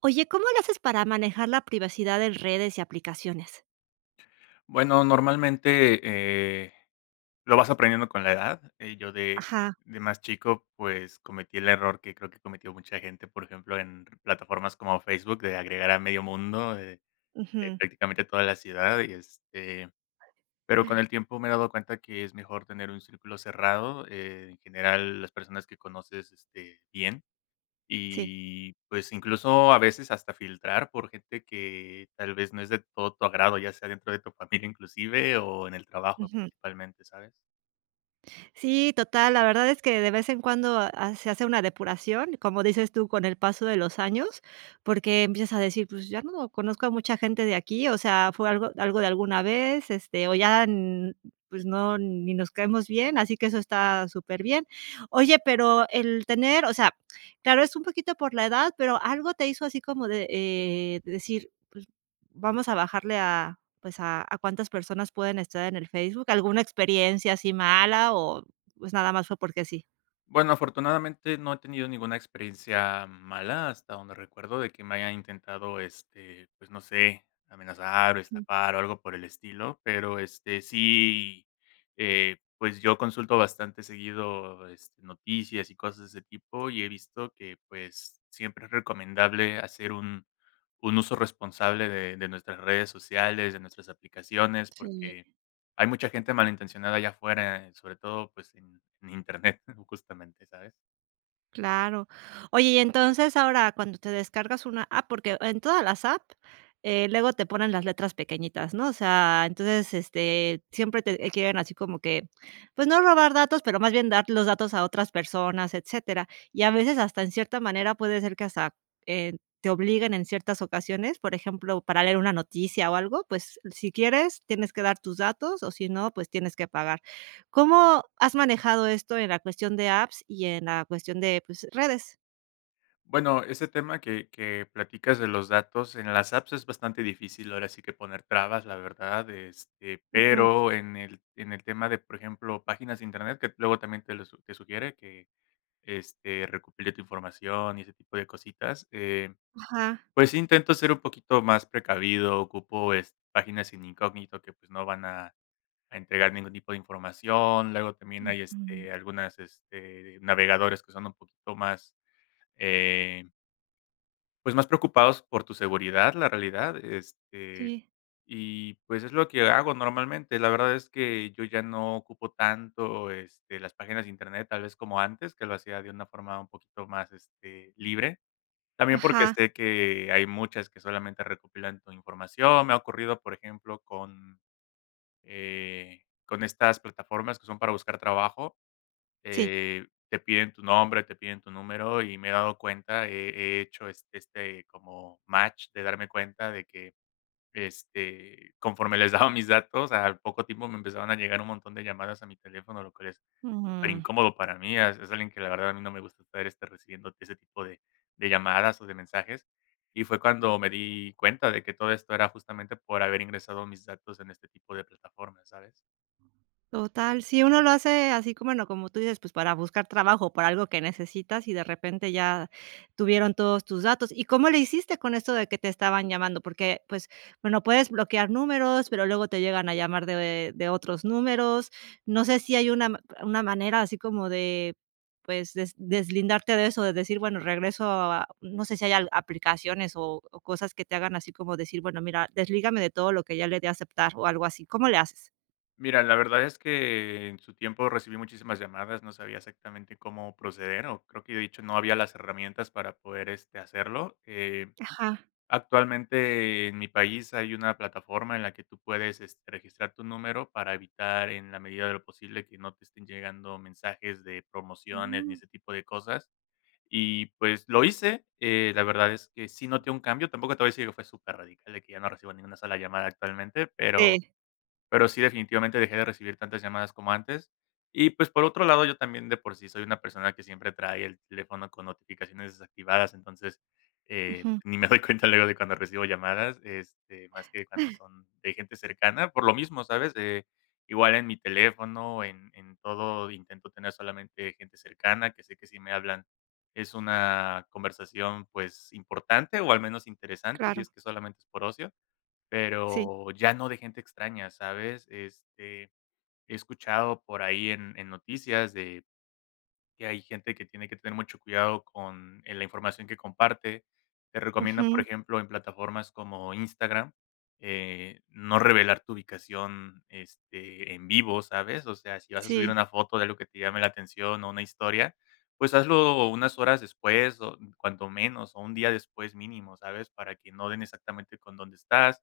Oye, ¿cómo le haces para manejar la privacidad en redes y aplicaciones? Bueno, normalmente, lo vas aprendiendo con la edad. Yo de Ajá, de más chico, pues, cometí el error que creo que cometió mucha gente, por ejemplo, en plataformas como Facebook, de agregar a medio mundo, ujú. prácticamente toda la ciudad, y, pero con el tiempo me he dado cuenta que es mejor tener un círculo cerrado, en general, las personas que conoces, bien. Sí. Y, pues, incluso a veces hasta filtrar por gente que tal vez no es de todo tu agrado, ya sea dentro de tu familia inclusive o en el trabajo Ujú. principalmente, ¿sabes? Sí, total, la verdad es que de vez en cuando ha se hace una depuración, como dices tú, con el paso de los años, porque empiezas a decir, pues, ya no conozco a mucha gente de aquí, o sea, fue algo de alguna vez, este, o ya, pues, no, ni nos caemos bien, así que eso está súper bien. Oye, pero el tener, o sea, claro, es un poquito por la edad, pero algo te hizo así como de decir, pues, vamos a bajarle a pues, a cuántas personas pueden estar en el Facebook, ¿alguna experiencia así mala o? Pues nada más fue porque sí. Bueno, afortunadamente no he tenido ninguna experiencia mala hasta donde recuerdo de que me hayan intentado, pues no sé, amenazar o Ujú, estafar o algo por el estilo, pero sí, pues yo consulto bastante seguido noticias y cosas de ese tipo y he visto que pues siempre es recomendable hacer un uso responsable de nuestras redes sociales, de nuestras aplicaciones, sí. porque hay mucha gente malintencionada allá afuera, sobre todo, pues, en Internet, justamente, ¿sabes? Claro. Oye, y entonces ahora cuando te descargas una app, porque en todas las apps, luego te ponen las letras pequeñitas, ¿no? O sea, entonces, este, siempre te quieren así como que, pues no robar datos, pero más bien dar los datos a otras personas, etcétera. Y a veces hasta en cierta manera puede ser que hasta, te obliguen en ciertas ocasiones, por ejemplo, para leer una noticia o algo, pues si quieres, tienes que dar tus datos o si no, pues tienes que pagar. ¿Cómo has manejado esto en la cuestión de apps y en la cuestión de, pues, redes? Bueno, ese tema que platicas de los datos, en las apps es bastante difícil, ahora sí que poner trabas, la verdad, Ujú. pero en el tema de, por ejemplo, páginas de Internet, que luego también te lo su te sugiere que, recopile tu información y ese tipo de cositas, Ajá. pues, sí intento ser un poquito más precavido, ocupo, páginas sin incógnito que, pues, no van a entregar ningún tipo de información. Luego también hay, Ujú. Algunas, navegadores que son un poquito más, eh, pues, más preocupados por tu seguridad, la realidad, Sí. y, pues, es lo que hago normalmente. La verdad es que yo ya no ocupo tanto, las páginas de Internet, tal vez como antes, que lo hacía de una forma un poquito más, libre. También porque Ajá, sé que hay muchas que solamente recopilan tu información. Me ha ocurrido, por ejemplo, con estas plataformas que son para buscar trabajo, sí. Te piden tu nombre, te piden tu número y me he dado cuenta, he hecho como match de darme cuenta de que conforme les daba mis datos, al poco tiempo me empezaban a llegar un montón de llamadas a mi teléfono, lo cual es súper Mm. incómodo para mí. Es alguien que la verdad a mí no me gusta estar recibiendo ese tipo de llamadas o de mensajes. Y fue cuando me di cuenta de que todo esto era justamente por haber ingresado mis datos en este tipo de plataformas, ¿sabes? Total, si uno lo hace así como, bueno, como tú dices, pues para buscar trabajo, para algo que necesitas y de repente ya tuvieron todos tus datos. ¿Y cómo le hiciste con esto de que te estaban llamando? Porque, pues, bueno, puedes bloquear números, pero luego te llegan a llamar de otros números. No sé si hay una, ma- una manera así como de, pues, des- deslindarte de eso, de decir, bueno, regreso a, no sé si hay al- aplicaciones o cosas que te hagan así como decir, bueno, mira, deslígame de todo lo que ya le di a aceptar o algo así. ¿Cómo le haces? Mira, la verdad es que en su tiempo recibí muchísimas llamadas, no sabía exactamente cómo proceder, o creo que de hecho no había las herramientas para poder hacerlo. Eh, Ajá. actualmente en mi país hay una plataforma en la que tú puedes registrar tu número para evitar en la medida de lo posible que no te estén llegando mensajes de promociones ni Mm, ese tipo de cosas. Y pues lo hice, la verdad es que sí noté un cambio, tampoco te voy a decir que fue súper radical de que ya no recibo ninguna sola llamada actualmente, pero sí, sí, definitivamente dejé de recibir tantas llamadas como antes. Y, pues, por otro lado, yo también de por sí soy una persona que siempre trae el teléfono con notificaciones desactivadas, entonces, ujú, ni me doy cuenta luego de cuando recibo llamadas, más que cuando son de gente cercana, por lo mismo, ¿sabes? Igual en mi teléfono, en todo, intento tener solamente gente cercana, que sé que si me hablan es una conversación, pues, importante, o al menos interesante, si claro, es que solamente es por ocio. sí, Pero ya no de gente extraña, ¿sabes? He escuchado por ahí en noticias de que hay gente que tiene que tener mucho cuidado con, la información que comparte. Te recomiendan, por ujú, ejemplo, en plataformas como Instagram, no revelar tu ubicación, en vivo, ¿sabes? O sea, si vas a subir sí, una foto de algo que te llame la atención o una historia, pues hazlo unas horas después o cuanto menos, o un día después mínimo, ¿sabes? Para que no den exactamente con dónde estás.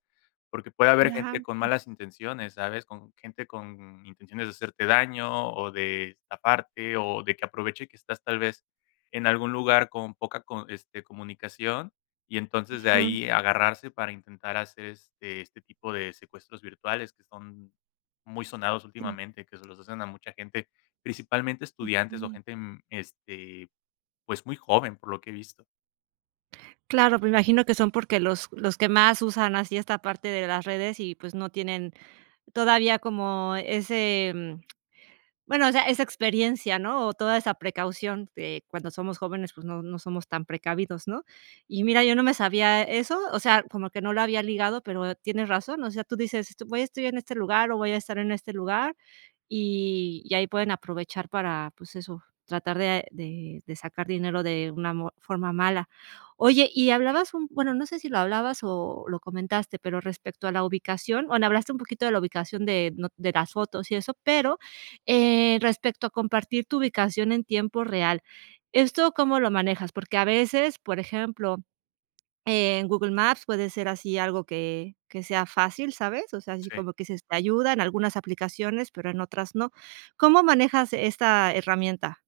Porque puede haber gente claro, con malas intenciones, ¿sabes? Con gente con intenciones de hacerte daño, o de estafarte, o de que aproveche que estás tal vez en algún lugar con poca comunicación, y entonces de ujú, ahí agarrarse para intentar hacer este tipo de secuestros virtuales que son muy sonados sí, últimamente, que se los hacen a mucha gente, principalmente estudiantes o ujú. gente, pues, muy joven, por lo que he visto. Claro, me imagino que son porque los que más usan así esta parte de las redes y, pues, no tienen todavía como ese, mm. Bueno, o sea, esa experiencia, ¿no? O toda esa precaución que cuando somos jóvenes, pues, no somos tan precavidos, ¿no? Y mira, yo no me sabía eso, o sea, como que no lo había ligado, pero tienes razón, o sea, tú dices: "Estu- "Voy a estoy en este lugar o voy a estar en este lugar", y ahí pueden aprovechar para, pues, eso, tratar de sacar dinero de una mo forma mala. Oye, y hablabas un bueno, no sé si lo hablabas o lo comentaste, pero respecto a la ubicación, bueno, hablaste un poquito de la ubicación de no de las fotos y eso, pero respecto a compartir tu ubicación en tiempo real, ¿esto cómo lo manejas? Porque a veces, por ejemplo, en Google Maps puede ser así algo que sea fácil, ¿sabes? O sea, así Sí. como que se te ayuda en algunas aplicaciones, pero en otras no. ¿Cómo manejas esta herramienta?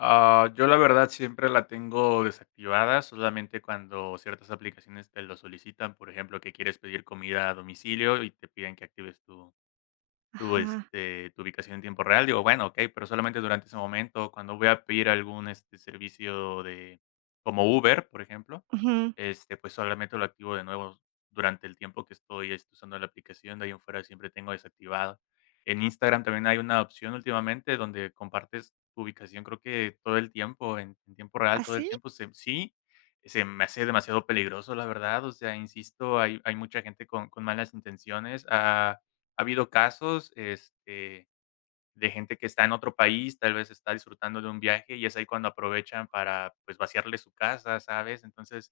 Ah, yo la verdad siempre la tengo desactivada, solamente cuando ciertas aplicaciones te lo solicitan, por ejemplo, que quieres pedir comida a domicilio y te piden que actives tu tu, Ajá. este, tu ubicación en tiempo real. Digo, bueno, ok, pero solamente durante ese momento, cuando voy a pedir algún servicio de como Uber, por ejemplo, Ujú. Pues solamente lo activo de nuevo durante el tiempo que estoy usando la aplicación. De ahí en fuera siempre tengo desactivado. En Instagram también hay una opción últimamente donde compartes tu ubicación, creo que todo el tiempo, en tiempo real, todo el ¿Así? tiempo. Sí, se me hace demasiado peligroso, la verdad. O sea, insisto, hay mucha gente con malas intenciones. Ah, ha habido casos, de gente que está en otro país, tal vez está disfrutando de un viaje y es ahí cuando aprovechan para, pues, vaciarle su casa, ¿sabes? Entonces,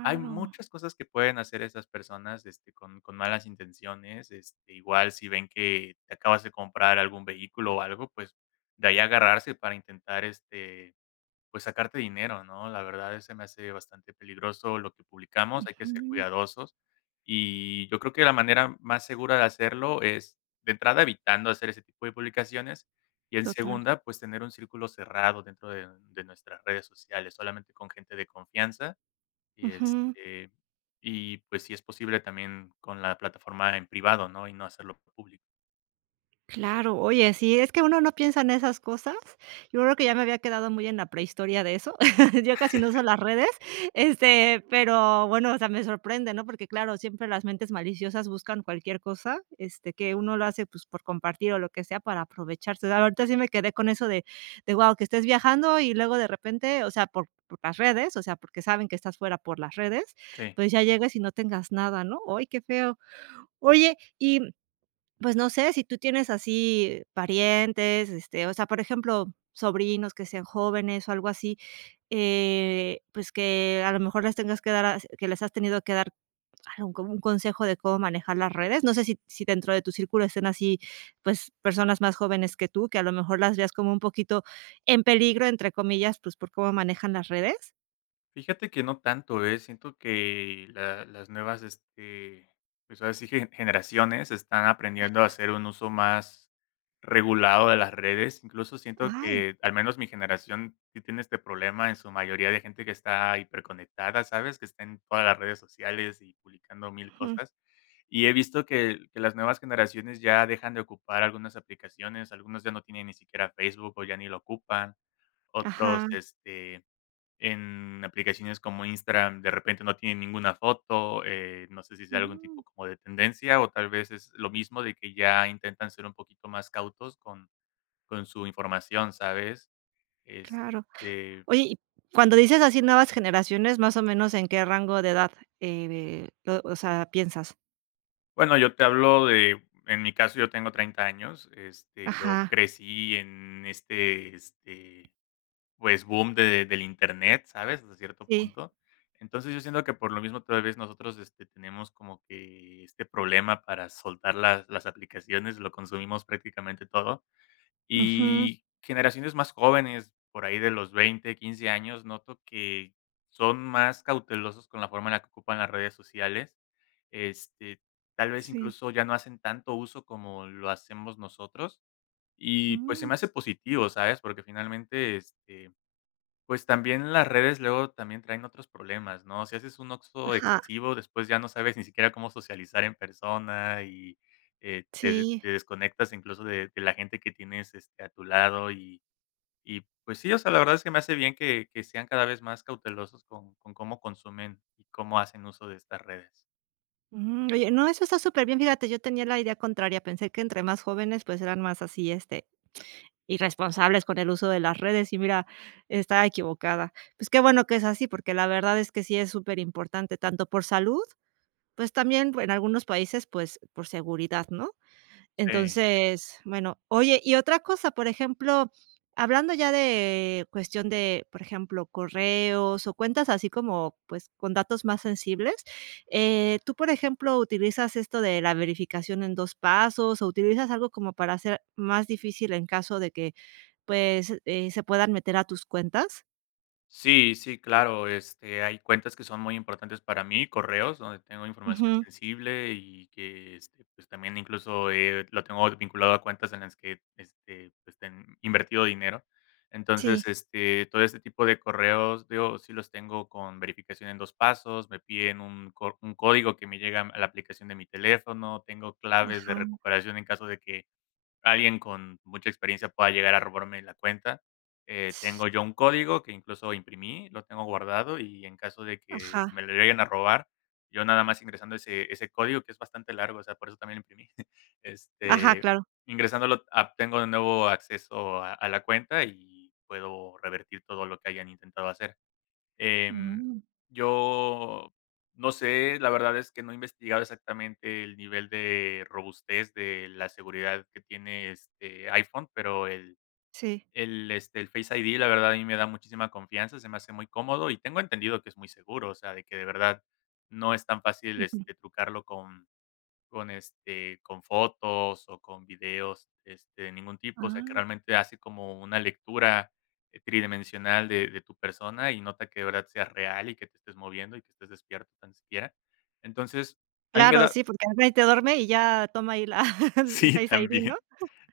hay muchas cosas que pueden hacer esas personas, con malas intenciones, igual si ven que te acabas de comprar algún vehículo o algo, pues, de ahí agarrarse para intentar, pues, sacarte dinero, ¿no? La verdad se me hace bastante peligroso lo que publicamos, hay que ser Ujú, cuidadosos. Y yo creo que la manera más segura de hacerlo es, de entrada, evitando hacer ese tipo de publicaciones, y en total. segunda, pues, tener un círculo cerrado dentro de nuestras redes sociales, solamente con gente de confianza, y, Ujú. este, y, pues, si es posible, también con la plataforma en privado, ¿no? Y no hacerlo público. Claro, oye, sí, es que uno no piensa en esas cosas. Yo creo que ya me había quedado muy en la prehistoria de eso. Yo casi no uso las redes, este, pero bueno, o sea, me sorprende, ¿no? Porque claro, siempre las mentes maliciosas buscan cualquier cosa, este, que uno lo hace pues por compartir o lo que sea para aprovecharse. Ahorita sí me quedé con eso de wow, que estés viajando y luego de repente, o sea, por las redes, o sea, porque saben que estás fuera por las redes, Sí. pues ya llegas y no tengas nada, ¿no? ¡Ay, qué feo! Oye, y pues no sé, si tú tienes así parientes, este, o sea, por ejemplo, sobrinos que sean jóvenes o algo así, pues que a lo mejor les tengas que dar as que les has tenido que dar algún como un consejo de cómo manejar las redes. No sé si dentro de tu círculo estén así, pues, personas más jóvenes que tú, que a lo mejor las veas como un poquito en peligro, entre comillas, pues, por cómo manejan las redes. Fíjate que no tanto, ¿eh? Siento que la las nuevas, pues, ahora sí que generaciones están aprendiendo a hacer un uso más regulado de las redes. Incluso siento Ay, que, al menos mi generación, sí tiene este problema en su mayoría de gente que está hiperconectada, ¿sabes? Que está en todas las redes sociales y publicando mil ujú, cosas. Y he visto que las nuevas generaciones ya dejan de ocupar algunas aplicaciones, algunos ya no tienen ni siquiera Facebook o ya ni lo ocupan, otros, ajá, en aplicaciones como Instagram, de repente no tienen ninguna foto, no sé si sea algún mm, tipo como de tendencia o tal vez es lo mismo de que ya intentan ser un poquito más cautos con su información, ¿sabes? claro. Este, Oye, y cuando dices así nuevas generaciones, más o menos, ¿en qué rango de edad, lo o sea, piensas? bueno, yo te hablo de en mi caso, yo tengo 30 años, yo Ajá, crecí en pues, boom de del internet, ¿sabes? Hasta cierto sí. punto. Entonces, yo siento que por lo mismo tal vez nosotros, tenemos como que este problema para soltar las aplicaciones, lo consumimos prácticamente todo. Ujú, Y generaciones más jóvenes, por ahí de los 20 15 años, noto que son más cautelosos con la forma en la que ocupan las redes sociales. Este, tal vez sí. incluso ya no hacen tanto uso como lo hacemos nosotros. Y, pues, se Mm, me hace positivo, ¿sabes? Porque finalmente, pues también las redes luego también traen otros problemas, ¿no? Si haces un oxxo ajá, excesivo, después ya no sabes ni siquiera cómo socializar en persona y, eh, te de sí. te desconectas incluso de la gente que tienes, a tu lado y pues sí, o sea, la verdad es que me hace bien que sean cada vez más cautelosos con cómo consumen y cómo hacen uso de estas redes. Mm, oye, no, eso está superbién. Fíjate, yo tenía la idea contraria, pensé que entre más jóvenes, pues, eran más así, este, irresponsables con el uso de las redes, y mira, estaba equivocada. Pues, qué bueno que es así, porque la verdad es que sí es superimportante, tanto por salud, pues, también en algunos países, pues, por seguridad, ¿no? Sí. Entonces, bueno, oye, y otra cosa, por ejemplo, hablando ya de cuestión de, por ejemplo, correos o cuentas así como, pues, con datos más sensibles, ¿tú, por ejemplo, utilizas esto de la verificación en 2 pasos o utilizas algo como para hacer más difícil en caso de que, pues, se puedan meter a tus cuentas? Sí, sí, claro, hay cuentas que son muy importantes para mí, correos donde tengo información Ujú, sensible y que, pues, también incluso, lo tengo vinculado a cuentas en las que, pues, ten invertido dinero. Entonces, sí, todo este tipo de correos, digo, sí los tengo con verificación en 2 pasos, me piden un código que me llega a la aplicación de mi teléfono, tengo claves de ajá, recuperación en caso de que alguien con mucha experiencia pueda llegar a robarme la cuenta. Eh, ts- tengo yo un código que incluso imprimí, lo tengo guardado y en caso de que ajá, me lo lleguen a robar, yo nada más ingresando ese código, que es bastante largo, o sea, por eso también lo imprimí, ajá, este, claro. ingresándolo tengo de nuevo acceso a la cuenta y puedo revertir todo lo que hayan intentado hacer. Em, Mm, yo no sé, la verdad es que no he investigado exactamente el nivel de robustez de la seguridad que tiene este iPhone, pero el sí, el, este, el Face ID, la verdad, a mí me da muchísima confianza, se me hace muy cómodo y tengo entendido que es muy seguro, o sea, de que de verdad no es tan fácil, ujú, trucarlo con fotos o con videos, de ningún tipo, o sea, que ah. realmente hace como una lectura, tridimensional de tu persona y nota que de verdad sea real y que te estés moviendo y que estés despierto tan siquiera. Entonces, a mí me Claro, da sí, porque alguien ahí te duerme y ya toma ahí la el sí, Face ID, ¿no? también.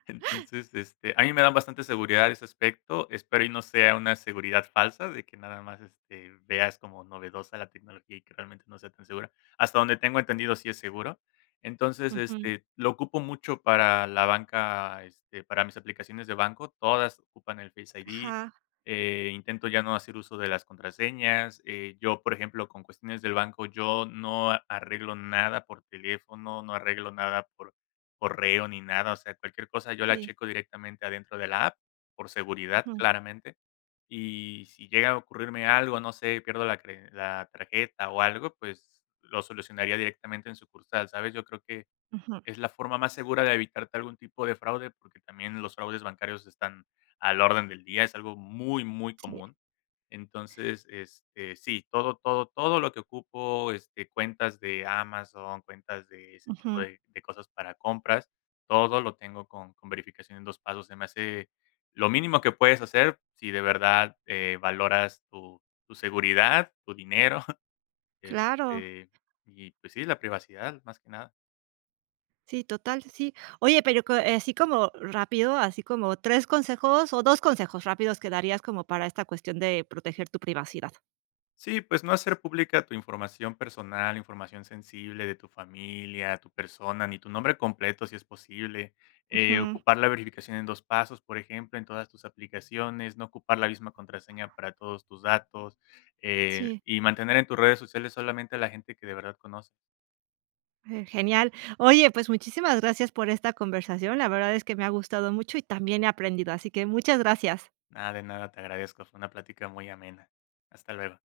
Entonces, a mí me dan bastante seguridad ese aspecto. Espero y no sea una seguridad falsa de que nada más, veas como novedosa la tecnología y que realmente no sea tan segura. Hasta donde tengo entendido, sí es seguro. Entonces, Ujú. Lo ocupo mucho para la banca, para mis aplicaciones de banco. Todas ocupan el Face ID. Ajá, Intento ya no hacer uso de las contraseñas. Yo, por ejemplo, con cuestiones del banco, yo no arreglo nada por teléfono, no arreglo nada por correo ni nada, o sea, cualquier cosa yo la sí, checo directamente adentro de la app, por seguridad, ujú, claramente. Y si llega a ocurrirme algo, no sé, pierdo la tarjeta o algo, pues, lo solucionaría directamente en sucursal, ¿sabes? Yo creo que ujú, es la forma más segura de evitarte algún tipo de fraude, porque también los fraudes bancarios están al orden del día, es algo muy, muy sí, común. Entonces, sí, todo, todo, todo lo que ocupo, cuentas de Amazon, cuentas de ese tipo ujú. de cosas para compras, todo lo tengo con verificación en dos pasos. Se me hace lo mínimo que puedes hacer si de verdad valoras tu seguridad, tu dinero, Claro, este, y pues sí, la privacidad, más que nada. sí, total, sí. Oye, pero co así como rápido, así como 3 consejos o 2 consejos rápidos que darías como para esta cuestión de proteger tu privacidad. Sí, pues no hacer pública tu información personal, información sensible de tu familia, tu persona, ni tu nombre completo si es posible. Eh, Ujú, ocupar la verificación en dos pasos, por ejemplo, en todas tus aplicaciones, no ocupar la misma contraseña para todos tus datos sí, y mantener en tus redes sociales solamente a la gente que de verdad conoces. Genial. Oye, pues muchísimas gracias por esta conversación. La verdad es que me ha gustado mucho y también he aprendido, así que muchas gracias. Nada de nada, te agradezco. Fue una plática muy amena. Hasta luego.